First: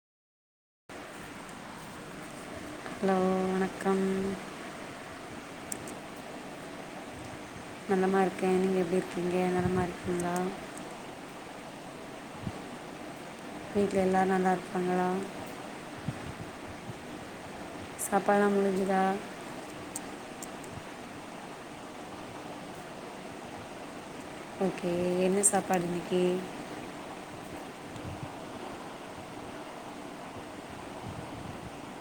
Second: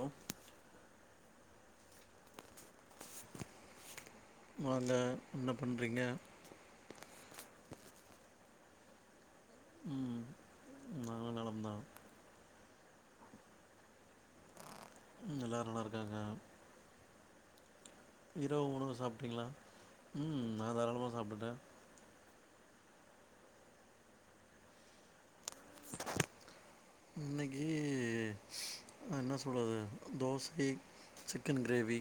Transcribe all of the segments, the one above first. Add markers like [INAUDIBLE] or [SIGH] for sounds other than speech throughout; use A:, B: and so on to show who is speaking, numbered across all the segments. A: ம்
B: ஹலோ வணக்கம்
A: வாந்த என்ன பண்றீங்க
B: நலமா இருக்கே நீங்க எப்டி இருக்கீங்க நலமா இருக்கீங்ளா
A: நாங்களு நலம் தா
B: வீட்ல எல்லாரு நல்லா இருக்காங்களா
A: ம் எல்லாரு நல்லா இருக்காங்க
B: சாப்பாடெலாம்
A: இரவு உணவு
B: முடிஞ்சுதா
A: சாப்ட்டீங்ளா ம் நா தாராளமா சாப்டுட்ட
B: ஓகே என்ன சாப்பாடு இன்னக்கி
A: இன்னக்கி எ அ என்ன சொல்றது தோசை சிக்கன் கிரேவி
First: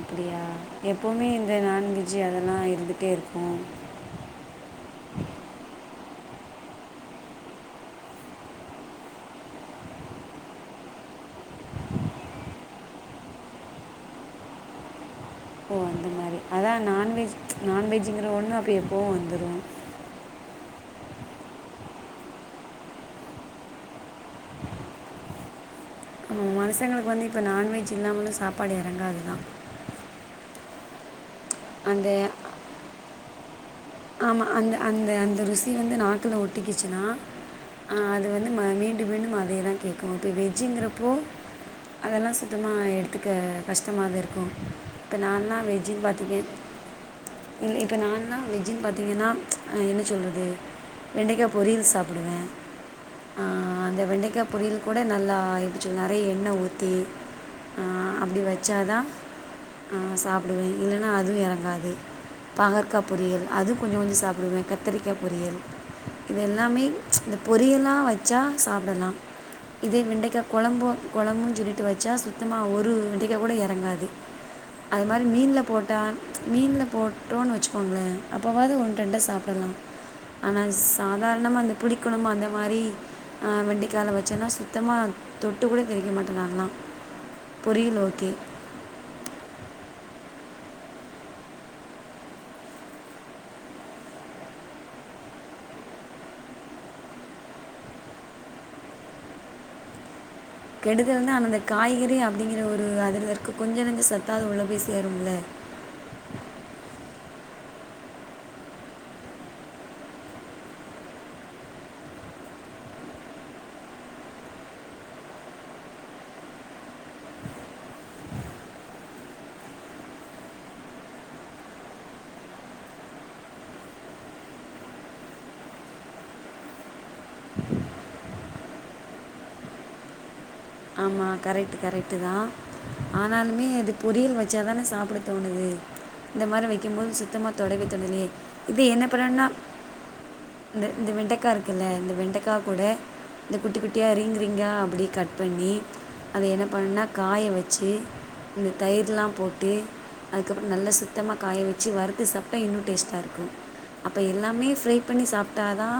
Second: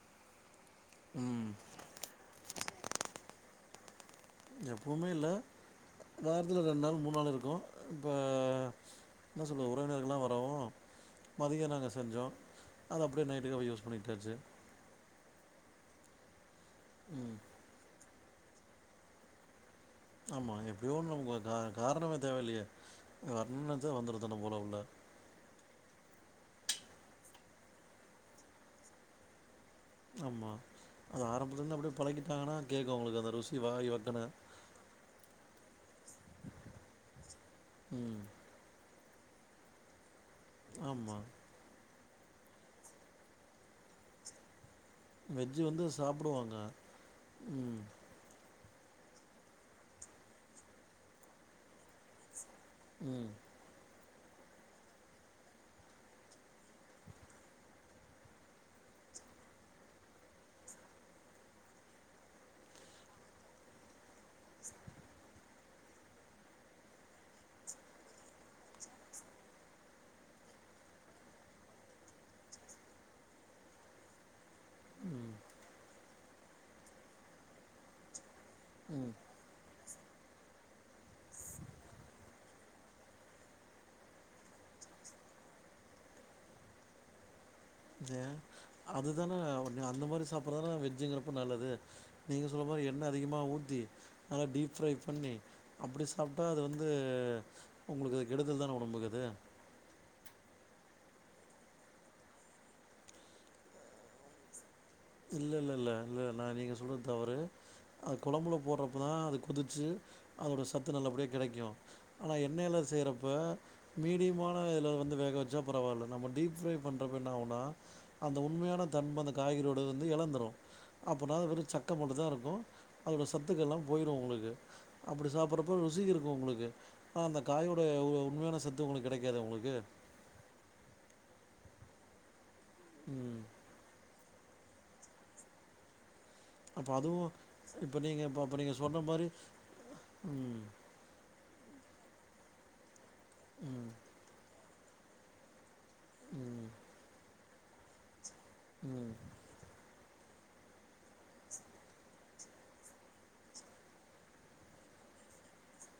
B: அப்டியா எப்பவுமே
A: ம்
B: இந்த நான்வெஜ்ஜு அதெல்லா இருந்துட்டே இருக்கு
A: எப்பவுமே இல்ல வாரத்தில ரெண்டு நாள் மூண் நாள் இருக்கு இப்ப என்ன சொல்ல உறவினர்கள்ல்லா வரவு மதியோ நாங்க செஞ்சோ அத அப்டியே நைட்டுக்கு அப்டி யூஸ் பண்ணிகிட்டாச்சு
B: ஓ அந்த மாரி அதா நான்வெஜ்
A: ம்
B: நான்வெஜ்ஜுங்கிற ஒன்னு அப்போ எப்போவு வந்துரு
A: ஆமா எப்பியோ ஒன்னு நமக்கு ஒ க காரணமே தேவ இல்லியே வரணுன்னா நெனச்சா வந்துரு தன்ன போல உள்ள
B: நம்ம மனுஷங்களுக்கு வந்து இப்போ நான்வெஜ் இல்லாமலு சாப்பாடு எறங்காது தா
A: ஆமா அது ஆரம்பத்துலேருந்து அப்டியே பழகிட்டாங்கன்னா கேக்கு அவுங்களுக்கு அந்த ருசி வாயி வ
B: ஆமா அந்த அந்த அந்த ருசி வந்து நாக்குல ஒட்டிக்கிச்சுன்னா அ
A: ம்.
B: அது வந்து ம மீண்டு மீண்டு அதே தா கேக்கு இப்போ வெஜ்ஜுங்கிறப்போ
A: ஆமா.
B: அதெல்லா சுத்தமா எடுத்துக்க கஷ்டமா தா இருக்கு இப்போ நால்லா
A: வெஜ்ஜு வந்து
B: வெஜ்ஜுன்னு பாத்துக்கே
A: சாப்டுவாங்க. ம்.
B: இப்போ நாலா வெஜ் ஜுன்னு பாத்தீங்கன்னா ஆ என்ன சொல்றது வெண்டக்கா பொரியல் சாப்புடு
A: ம்
B: ஆ அந்த வெண்டக்கா பொரியல் கூட நல்லா இருச்சி நெறைய எண்ணெ ஊத்தி ஆ அப்டி வச்சா தா ஆ சாப்பிடுவே இல்லன்னா அதுவு எறங்காது பாகற்க்கா பொரியல் அது கொஞ்ச கொஞ்ச சாப்ட்டுவே கத்திரிக்கா பொரியல் இது எல்லாமே இந்த பொரியல்லா வச்சா சாப்ட்டலா இதோ வெண்டக்கா கொழம்பு கொழம்புன் சொல் லிட்டு வச்சா சுத்தமா ஒரு வெண்டக்கா கூட எறங்காது அதே மாரி
A: ம்.
B: மீன்ல போட்டா மீன்ல போட்டோன்னு வச்சுக்கோங்களே அப்போவாது ஒன்னு
A: ம்.
B: ரெண்ட சாப்ட்டலா ஆனா சாதாரணமா அந்த புளிக் கொழம்பு அந்த மாரி அ வெண்டக்கால வச்சோன்னா சுத்தமா தொட்டுக் கூட கழிக்க மாட்டே நாலா
A: ஏ அதுதானே ஒன்னே அந்த மாரி சாப்புட்றது தான வெஜ்ஜுங்கிறப்ப நல்லது நீங்க சொல்ற மாரி எண்ணெ அதிகமா ஊத்தி நல்லா டீப் ஃப்ரை பண்ணி அப்டி சாப்ட்டா அது வந்து உங்களுக்கு அது கெடுதல் தானே ஒடம்புக்கு அது
B: கெடுதல்னா அந்தந்த காய்கறி அப்டிங்கிற ஒரு அதிலருக்க கொஞ்ச நஞ்ச சத்தாவது உள்ள போயி
A: இல்ல இல்ல இல்ல இல்ல நா நீங்க சொல்றது தவறு அது கொழம்புல போடுறப்போ தா அது கொதிச்சு அதோட சத்து நல்லபடியா கெடைக்கு ஆனா எண்ணெய்ல செய்யுறப்ப மீடியமான இதுல வந்து வேக வச்சா பரவால்ல நம்ம டீப் ஃப்ரை பண்றப்ப என்ன ஆகுன்னா அந்த உண்மையான தன்ம அந்த காய்கறியோடது வந்து எழந்துரு அப்பன்னா அது வெறு சக்க மட்டுந்தா இருக்கு அதோட சத்துக்கள்ல்லா போயிரு உங்களுக்கு அப்டி சாப்புட்றப்ப ருசி இருக்கு உங்களுக்கு ஆ அந்த காயோடுய உ உண்மையான சத்து உங்களுக்கு கெடைக்காதே உங்களுக்கு
B: ஆமா கரெக்ட் கரெக்ட்டு தா
A: ம்
B: ஆனாலுமே அது பொரியல் வச் சாதானே சாப்ட்ட தோணுது இந்த மாரி
A: அப்ப
B: வக்குபோது
A: அதுவு
B: சுத்தமா தொடவே
A: இப்ப நீங்க
B: தோணலையே
A: இப்ப அப்ப நீங்க
B: இது
A: சொன்ன
B: என்ன
A: மாரி
B: பண்ணனுன்னா
A: ம்
B: இந்த இந்த வெண்டக்கா இருக்குல்லே இந்த வெண்டக்கா கூட இந்த குட்டி
A: ம்
B: குட்டியா ரிங் ரிங்கா அப்டியே கட் பண்ணி அத
A: ம்
B: என்ன பண்ணனுனா காய வச்சு இந்த
A: ம்
B: தயிர்லா போட்டு அதுக்கப்பறோ நல்ல சுத்தமா காய வச்சு வறுத்து சாப்ட்டா இன்னு டேஸ்ட்டா இருக்கு அப்ப எல்லாமே ஃப்ரை பண்ணி சாப்ட்டாதா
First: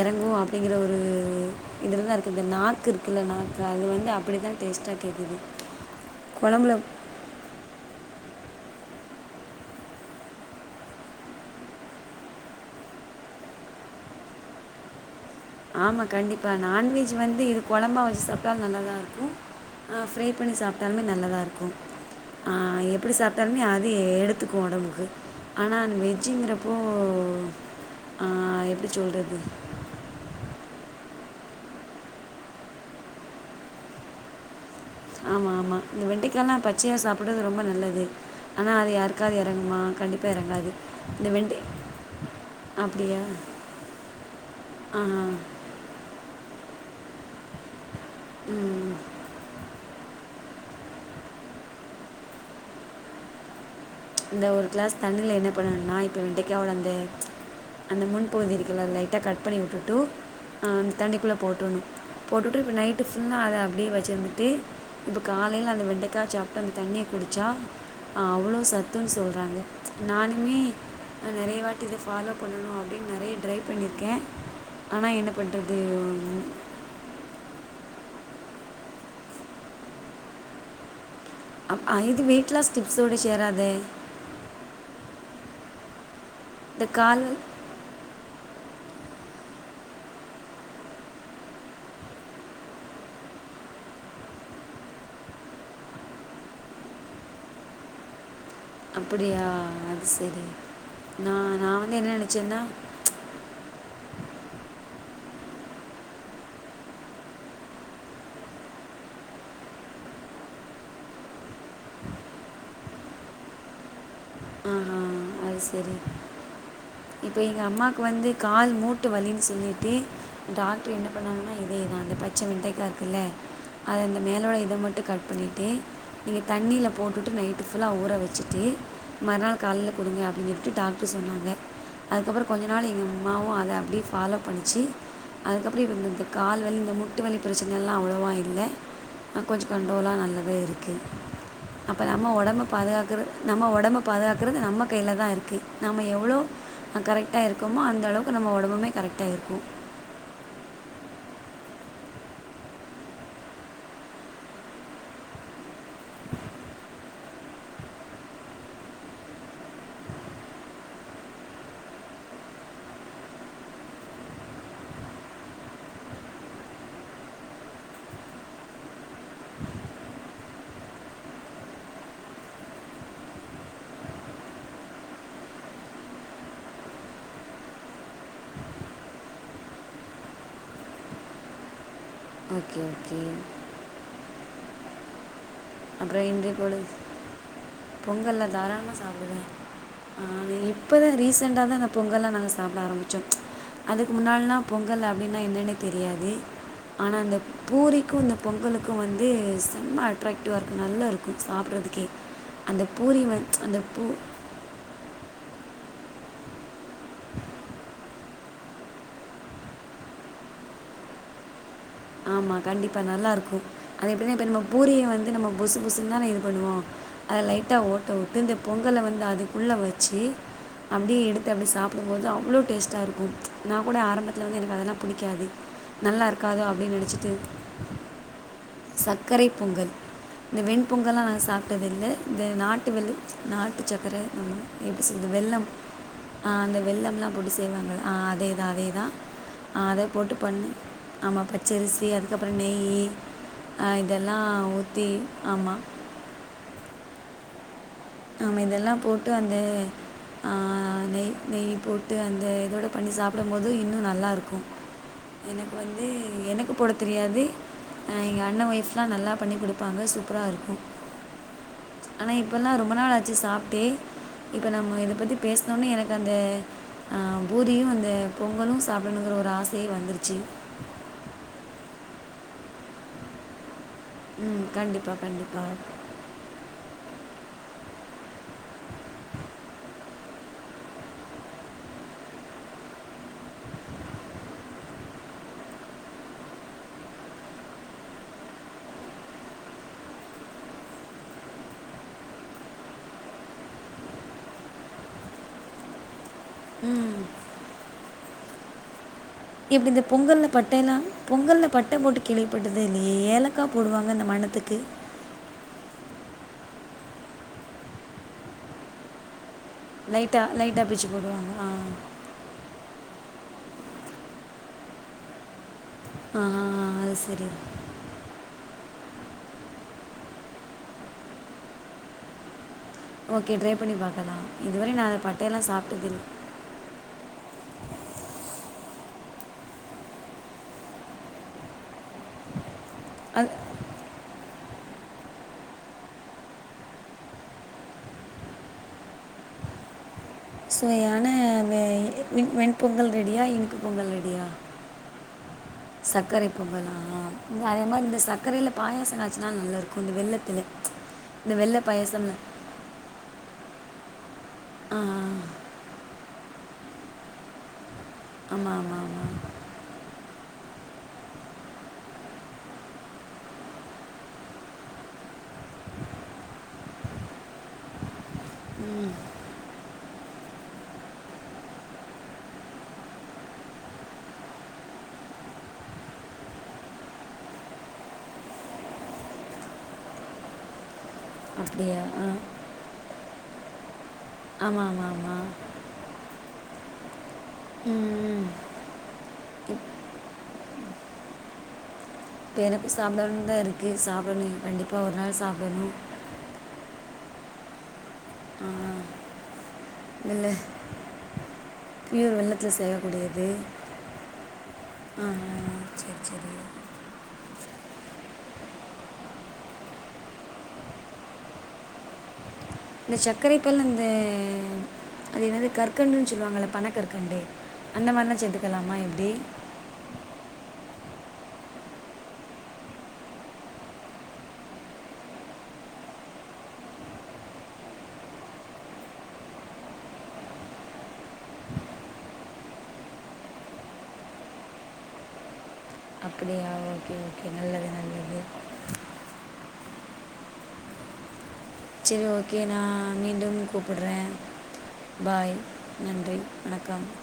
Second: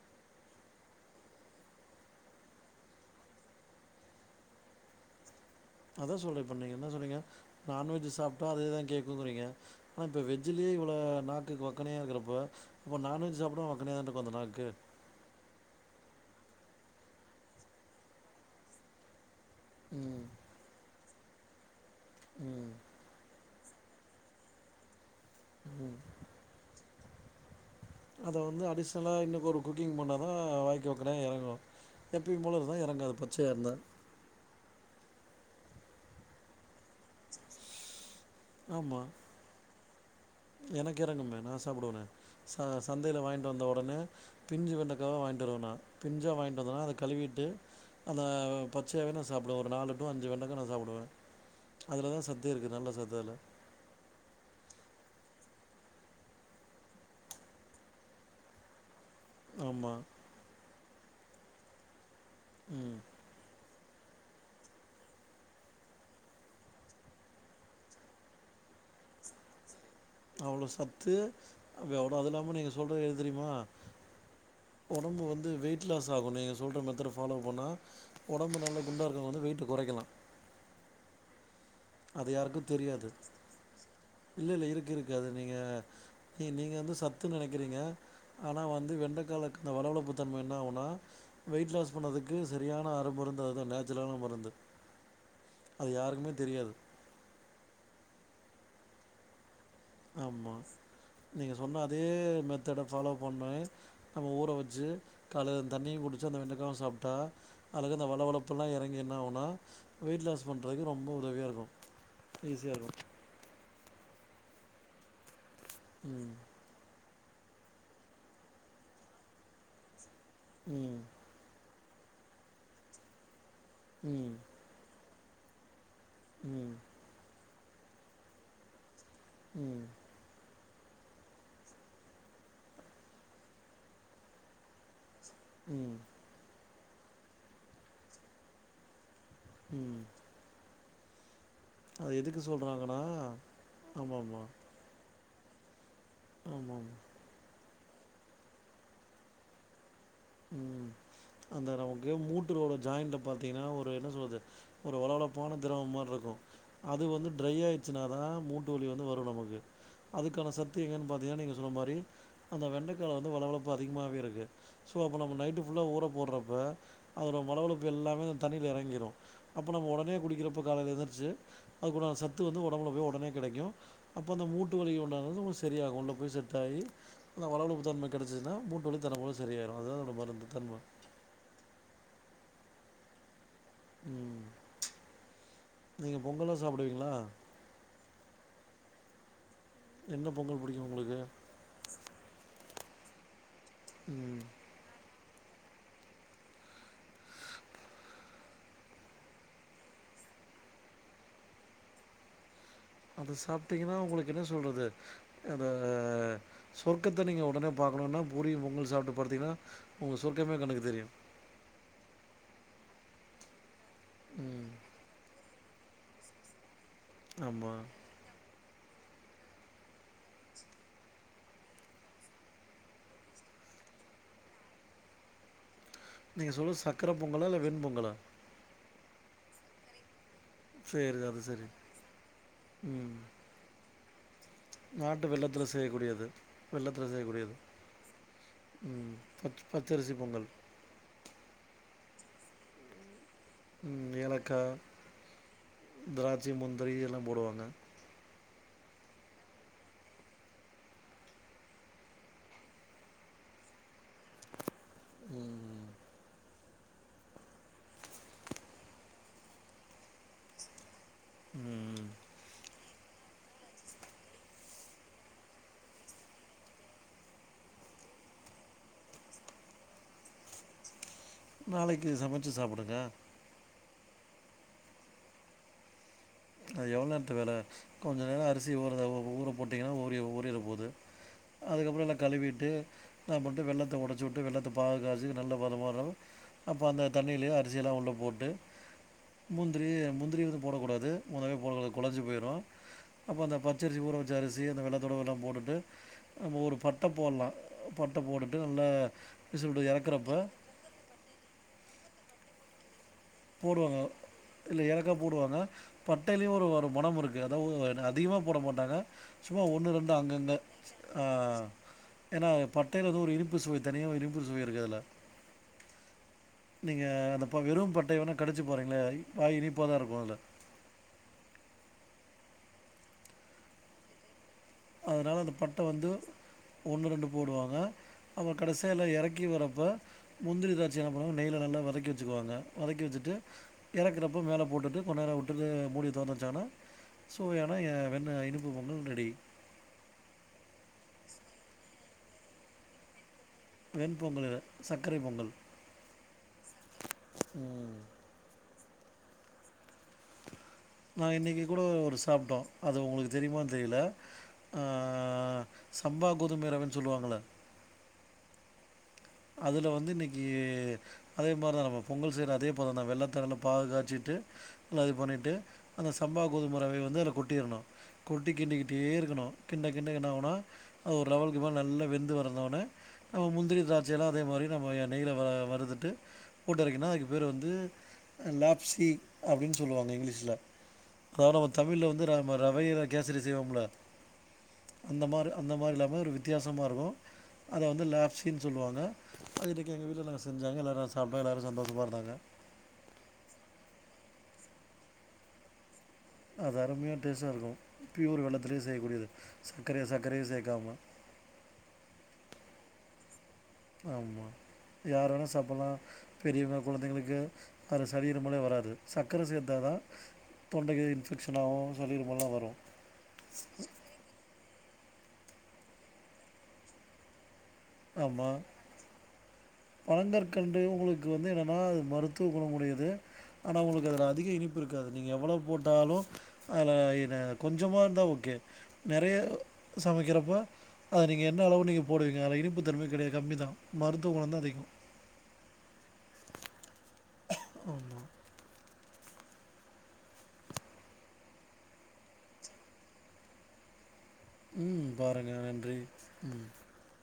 B: இறங்கும் அப்டிங்கிற ஒரு இதுலதா இருக்கு இந்த நாக்கு இருக்கு ல்ல நாக்கு அது வந்து அப்டிதா டேஸ்ட்டா கேட்குது
A: அதா சொல்ற இப்ப நீங்க
B: குழம்புல
A: என்ன சொன்னீங்க நான்வெஜ் சாப்ட்டா அதேதா கேட்குறீங்க ஆனா இப்ப வேஜ்ல்லயே இவ்ள நாக்கு வக்கனையா இருக்குறப்ப இப்போ நான்வெஜ் சாப்ட வக்கனையாதான இருக்கு அந்த நாக்கு
B: ஆமா கண்டிப்பா நான்வெஜ் வந்து இது குழம்பா வச்சு சாப்ட்டா நல்லாதா இருக்கும் ஆ
A: ம்
B: ஃப்ரை பண்ணி சாப்ட்டாலுமே நல்லதா இருக்கும் அ
A: ம்
B: எப்டி சாப் டாலுமே அது எடுத்துக்கு உடம்புக்கு ஆனா அ வெஜ்ஜிங்கிறப்போ
A: அத வந்து அடிஷ்னலா இன்னக்கு ஒரு குக்கிங் பண்ணா தா வாய்க்கு வைக்கனா இறங்கும் எப்பயி போல இருந்தா இறங்காது பச்சயா இருந்தா
B: ஆமா ஆமா இந்த வெண்டிக்கால்லா பச்சையா சாப்பிடுறது ரொம்ப நல்லது ஆனா அது
A: ஆமாம்
B: யாருக்காவது இறங்குமா கண்டிப்பா
A: எனக்கு இறங்குமே நா சாப்டுவனே ச சந்தையில
B: அப்படியா
A: வாயிண்டு வந்த உடனே பிஞ்சு வெண்டக்காவா
B: ஆஹா
A: வாய்ண்டுவருவ நா பிஞ்சா வாய்ண்டு வந்தனா அத கலிவிட்டு அந்த
B: ம்
A: பச்சையாவே சாப்புடுவ ஒரு நாலு எப்போவு அஞ்சு வெண்டக்க நா சாப்டுவ அதுல தா சத்தே இருக்கு நல்ல சத்து அதுல
B: இந்த ஒரு கிளாஸ் தண்ணியில என்ன பண்ணணும்னா இப்போ வெண்டைக்காவ வந்து அந்த முன்பகுதி இருக்குல லைக் கட் பண்ணி
A: ஆமா
B: விட்டுட்டு தண்ணிக்குள்ள போட்டுணும் போட்டுவிட்டு இப்போ
A: ம்
B: நைட்டு ஃபுல்லா அத அப்டியே வச்சுருந்துட்டு இப்போ காலையில் அந்த வெண்டைக்காவ சாப்ட்டு அந்த தண்ணிய குடிச்சா அவ்ளோ சத் [UNINTELLIGIBLE] சொல்றாங்க நானுமே
A: அவ்வளோ சத்து
B: நெறயவாட்டி இத
A: அவ்வளோ அது
B: ஃபாலோ
A: இல்லாம நீங்க
B: பண்ணணும்
A: சொல்றது
B: அப்டின்னு
A: எது
B: நெறய
A: தெரியுமா
B: ட்ரை பண்ணியிருக்க ஆனா
A: உடம்பு
B: என்ன
A: வந்து
B: பண்றது
A: வெயிட் லாஸ் ஆகும் நீங்க சொல்ற மெத்தட் ஃபாலோ பண்ணா உடம்பு நல்லா குண்டா இருக்கவங்க வந்து வெயிட்டு குறைக்கலா
B: அப் இது
A: அது
B: வெயிட் லாஸ்
A: யாருக்கும் தெரியாது
B: ஸ்டிப்ஸ்ஓடா இது சேராதே
A: இல்ல இல்ல இருக்கு இருக்கு அது நீங்க நீ நீங்க
B: இந்த
A: வந்து
B: கால்
A: சத்துன்னு நெனைக்கிறீங்க ஆனா வந்து வெண்டைக்காலக்கு இந்த வளவளப்பு தன்மை என்ன ஆகுன்னா வெயிட் லாஸ் பண்ணதுக்கு சரியான அறு மருந்து அதுதா நேச்சுரலான மருந்து அது யாருக்குமே தெரியாது
B: அப்டியா அது சேரி
A: ஆமா
B: நா
A: நீங்கள்
B: நா
A: சொன்ன
B: வந்து
A: அதே
B: என்ன நெனச்சன்னா
A: மெத்தடை ஃபாலோ பண்ணுவ நம்ம ஊற வச்சு காலையில் தண்ணியு குடிச்சு அந்த வெண்டக்கவும் சாப்ட்டா அதுல இருக்குற இந்த வளவளப்பு எல்லா இறங்கி என்னனாவுனா வெயிட் லாஸ் பண்றதுக்கு ரொம்ப உதவியா இருக்கும் ஈசியா இருக்கு
B: ஆஹா அது சரி
A: ம்
B: இப்போ எங்க அம்மாக்கு வந்து கால் மூட்டு வலின்னு சொல்லிட்டு டாக்டர்
A: ம்
B: என்ன பண்ணாங்கன்னா இதேதா அந்த பச்ச வெண்ட்டைக்கா இருக்குல்ல அத அந்த
A: ம்
B: மேல உள்ள இத மட்டு கட் பண்ணிட்டு நீங்க
A: ம்
B: தண்ணியில போட்டுவிட்டு நைட்டு ஃபுல்லா ஊற வச்சுட்டு மறுநாள்
A: ம்
B: காலையில் குடிங்க அப்டிங்கிறது விட்டு டாக்டரு சொன்னாங்க அதுக்கப்பற கொஞ்ச நாள் எங்க அம்மாவும் அத அப்டியே ஃபாலோ பண்ணுச்சு அதுக்கப்பற இப்போ
A: ம்
B: இந்த இந்த கால் வலி இந்த முட்டு வலி பிரச்சனைெலா அவ்ளோவா இல்ல கொஞ்ச
A: ம்
B: கண்ட்ரோலா நல்லதே இருக்கு அப்போ
A: அது
B: நம்ம
A: எதுக்கு
B: உடம்ப
A: சொல்கிறாங்கன்னா
B: பாதுகாக்கிற நம்ம உடம்ப
A: ஆமாம் ஆமாம்
B: நம்ம கையில தா இருக்கு நம்ம எவ்ளோ
A: ஆமாம் ஆமாம்
B: கரைக்ட இருக்கோமோ அந்த அளவுக்கு நம்ம உடம்புமே கரெக்டா இருக்கும்
A: ம் அந்த நமக்கு மூட்டுரோட ஜாயிண்ட்ல பார்த்தீங்கன்னா ஒரு என்ன சொல்றது ஒரு வளவளப்பான்ன திரவ மாதிரி இருக்கும் அது வந்து ட்ரரை ஆயிடுச்சுனா தா மூட்டு வலி வந்து வரு நமக்கு அதுக்கான சத்து எங்கன்னு பார்த்தீங்கன்னா நீங்க சொன்ன மாதிரி அந்த வெண்டைக்கால வந்து வளவளர்பு அதிகமாகவே இருக்கு ஸோ அப்போ நம்ம நைட்டு ஃபுல்லா ஊற போடுறப்ப அதோட வளழப்பு எல்லாமே இந்த தண்ணியில இறங்கிடும் அப்ப நம்ம ஒடனே குடிக்கிறப்ப காலைல எந்துருச்சு அதுக்குட சத்து வந்து ஒடம்புல போய் ஒடனே கெடைக்கு அப்போ அந்த மூட்டு வலி உண்டானது உங்களுக்கு சரியாகு உள்ள போய் செட்டாயி அந்த வழவழுப்பு தன்மை கெடைச்சுன்னா மூட்டு வழி தன்ன போல சரியாயிரு அதா என்னோட மருந்து தன்ம
B: ஓகே ஓகே
A: ம் நீங்க பொங்கல்லா சாப்டுவீங்களா
B: பொங்கல்லா தாராளமா சாப்டுவே ஆ
A: என்ன பொங்கல் புடிக்கு
B: இப்பதா
A: உங்களுக்கு
B: ரீசண்டா தா நா பொங்கல்லா நாங்க சாப்புட ஆரம்பிச்சோ அதுக்கு
A: ம்
B: முன்னாடில்லா பொங்கல் அப்டின்னா என்னன்னே தெரியாது ஆனா அந்த பூரிக்கு இந்த பொங்கலுக்கு வந்து செும்மா அட்ராக்ட் டிவா இருக்கு நல்லா இருக்கு சாப்றதுக்கே அந்த பூரி வ
A: அத
B: அந்த பூ
A: சொல்றது அது சொர்க்கத்த நீங்க ஒடனே பாக்கணுனா பூரியு பொங்கலு சாப்ட்டு பாத்தீங்கன்னா உங்க சொர்கமே கண்ணுக்கு தெரியு
B: ஆமா கண்டிப்பா நல்லா இருக்கு அது எப்டினா இப்ப நம்ம
A: ம்
B: பூரிய வந்து நம்ம புசு புசுன்னு தானே இது பண்ணுவோ அத
A: ஆமா
B: லைட்டா ஓட்ட உட்டு இந்த பொங்கல வந்து அது உள்ள வெச்சு அப்டியே எடுத் து அப்டி சாப்டும்போது அவ்ளோ டேஸ்டா இருக்கு நா கூட ஆரம்பத்துல வந்து எனக்கு அதெல்லா புடிக்காது நல்லா இருக்காது அப்
A: க்கற பொங்கலா இல்ல வெண் பொங்கலா
B: சக்கரை பொங்கல் இந்த
A: சேரி
B: வெண்பொங்கல்லா
A: அது
B: நாங்க
A: சரி
B: சாப்ட்டதில்ல இந்த நாட்டு வெள்ள
A: ம்
B: நாட்டு சக்கர நம்ம எப்டி
A: நாட்டு
B: சொல்து வெள்ளம்
A: வெல்லத்துல செய்யக்கூடியது
B: ஆ அந்த
A: வெல்லத்துல
B: வெள்ளம்லா போட்டு
A: செய்யக்கூடியது
B: செய்வாங்க ஆ அதேதா அதேதா
A: ம் பச்
B: ஆ அத
A: பச்சரிசி
B: போட்டு
A: பொங்கல்
B: பண்ணி ஆமா பச்சரிசி அதுக்கப்புற நெய்யி அ
A: ம்
B: இதெல்லா
A: ஏலக்கா
B: ஊத்தி ஆமா
A: திராட்சை முந்திரி எல்லா போடுவாங்க
B: ஆமா இதெல்லா போட்டு அந்த ஆ நெய் நெய் போட்டு அந்த இதோட பண்ணி சாப்புடும் போது இன்னு நல் நல்லா இருக்கு எனக்கு
A: ம்
B: வந்து எனக்கு போட தெரியாது ஆ எங்க அண்ண ஒய்ஃப்ல்லா நல்லா பண்ணி குடுப்பாங்க சூப்பரா இருக்கு
A: ம்
B: ஆனா இப்ப எல்லா ரொம்ப நாள் ஆச்சு சாப்ட்டே இப்ப நம்ம இத பத்தி பேசுனோனே எனக்கு அந்த அ பூரியும் அந்த பொங்கலும் சாப்டண்ணுங்கிற ஒரு ஆசயே வந்துருச்சு
A: நாளைக்கு சமச்சு சாப்புடுங்க
B: ம் கண்டிப்பா கண்டிப்பா
A: அது எவ்ள் நேரத்து வேல கொஞ்சம் நேரம் அரிசி ஊற ஊற போட்டீங்கன்னா ஊறிர ஊறிர போது அதுக்கப்புற என்ன கழுவிட்டு அம்புட்டு வெல்லத்த ஒடச்சி விட்டு வெல்லத்த பாகு காய்ச்சி நல்ல பதமாவரவு அப்றோ அந்த தண்ணியில அரிசியெல்லா உள்ள போட்டு முந்திரி முந்திரி வந்து போடக்கூடாது முதவே போடக்கூடா கொழஞ்சி போயிரும் அப்றோ அந்த பச்சரிசி ஊற வச்ச அரிசி அந்த வெல்லத்தோடவெல்லா போட்டுட்டு நம்ம ஒரு பட்ட
B: ம்
A: போட்லா பட்ட போட்டுட்டு நல்லா விசில்
B: இப்டி
A: விட்டு
B: இந்த
A: இறக்குறப்ப
B: பொங்கல்ல பட்ட எல்லா பொங்கல்ல பட்ட போட்டு கேள்விப்பட்டதே இல்லியே ஏல க்கா போடுவாங்க இந்த மணதுக்கு
A: தா போடுவாங்க பட்டையிலு ஒரு ஒரு மணம் இருக்கு அதாவு என்ன அதிகமா போட மாட்டாங்க சும்மா ஒன்னு ரெண்டு அங்கங்க
B: லைட்டாக லைட்டாக பிச்சு
A: ஆ
B: போடுவாங்க
A: ஏன்னா பட்டையில வந்து ஒரு இனிப்பு சுவை தனியா ஒரு இனிப்பு சுவை இருக்கு அதுல
B: ஆஹா
A: நீங்க
B: அது
A: அந்த
B: சரி
A: ப வெறு பட்டைய வேணா கடிச்சு பாருங்களே வாய் இனிப்பா தா இருக்கு அதுல
B: ஓகே ட்ரை பண்ணி பாக்கலா இதுவரை நா அந்த பட்டை எல்லா சாப்ட்டதுல்ல
A: ஒன்னு ரெண்டு போடுவாங்க அப்ப கடைசியா எல்லா எறக்கி வரப்ப முந்திரி திராச்சய என்ன பண்ணுவாங்க நெய்ல நல்லா வதக்கி வெச்சுக்குவாங்க வதக்கி வெச்சுட்டு
B: அது
A: எறக்குறப்ப மேலே போட்டுட்டு கொஞ் நேர விட்டுட்டு மூடிய தொறந்து வெச்சாங்கன்னா சுவையான எ வெண் இனிப்பு பொங்கல் ரெடி
B: சுவையான வெ வெண் வெண்பொங்கல் ரெடியா இனிப்பு பொங்கல் ரெடியா
A: வெண்பொங்கல் இல்ல, சர்க்கரை பொங்கல்
B: சக்கரை பொங்கலா அதே
A: ம்
B: மாரி இந்த சக்கரைல பாயசம் காய்ச்சனா நல்லாயிருக்கும் இந்த வெல்லத்தில
A: நான்
B: இந்த
A: இன்றைக்கி
B: வெல்ல
A: கூட ஒரு
B: பாயசம்ல
A: சாப்பிட்டோம் அது உங்களுக்கு தெரியுமா தெரில
B: ஆமா
A: சம்பா கோதுமை ரவைன் சொல்லுவாங்களா
B: ஆமா ஆமா ஆமா
A: அதுல வந்து இன்னைக்கி அதே மாரிதா நம்ம பொங்கல் செய்ற அதே பதம் தா வெல்லத்த நல்லா பாகு காய்ச்சிட்டு ஃப்ரை பண்ணிட்டு அந்த சம்பா கோதுமரவை வந்து அதில கொட்டிறணு கொட்டி கிண்டிக்கிட்டே இருக்கணு கிண்ட கிண்ட என்னாவுனா ஒரு லெவலுக்கு மேல நல்லா வெந்து வரந்தாவ்னே முந்திரி திராட் ச்சலா அதே மாரி நம்ம நெய்யில்ல வ வறுதுட்டு போட்டு அரைக்கன்னா அதுக்கு பேர் வந்து லாப்சி அப்டின் சொல்லுவாங்க இங்கிலீஷ்ல வேற ஒரு
B: அப்படியா
A: தமிழ்ல
B: ஆ
A: வந்து ர ரவையில கேசரி செய்வோம்ல
B: ஆமாம் ஆமாம்
A: அந்த
B: ஆமாம்
A: மாரி அந்த மாரி இல்லாம ஒரு வித்தியாசமா இருக்கும் அத வந்து
B: ம்
A: லேப்ஸின் சொல்லுவாங்க அது இன்னைக்கு எங்க வீட்ல செஞ்சாங்க எல்லாரு சாப்ட்டோ எல்லாரு சந்தோஷமா இருந்தாங்க
B: எனக்கும் சாப்டணுன் தா இருக்கு சாப்டணு கண்டிப்பா ஒரு நாள் சாப்டணு
A: அது அருமையா டேஸ்ட்டா இருக்கும் ப்யூர் வெல்லத்துலே செய்யக்கூடியது சக்கரை சக்கரையே சேக்காம
B: ப்யூர் வெல்லத்தில செய்யக்கூடியது
A: ஆமா யார் வேணா சாப்பில்லா
B: சரி சரி
A: பெரிய்வங் குழந்தைங்களுக்கு அது சளி இருமலு வராது சக்கரை சேர்த்தாதா தொண்டைக்கு இன்ஃபெக்ஷனாவு சளி இரும்பல்லா வரு
B: இந்த சக்கரைப்பல் இந்த அது என்னது கற்கண்டுன் சொல்லுவாங்கள பன கற்கண்டு அந்த மாரிலா
A: ஆமாம்
B: சேத்துக்கலாமா எப்டி
A: பனங்கற்கண்டு உங்களுக்கு வந்து என்னன்னா மருத்துவ குணமுடையது ஆனா உங்களுக் அதில அதிக இனிப்பு இருக்காது நீங்க எவ்வளோவ் போட்டாலு ஆனா இது கொஞ்சமா இருந்தா ஓகே நெறைய சமைக்கிறப்ப அது நீங்க என்ன அளவு நீங்க போடுவீங்க அதுல இனிப்பு தன்மை கெடையா கம்மி தா மருத்துவ குணம் தா அதிகம் ம்
B: அப்படியா ஓகே ஓகே நல்லது நல்லது சேரி ஓகே நா மீண்டும் கூப்புட்றே
A: ம்
B: பாய்
A: பாருங்கள்
B: நன்றி
A: ம்
B: வணக்கம் [UNINTELLIGIBLE]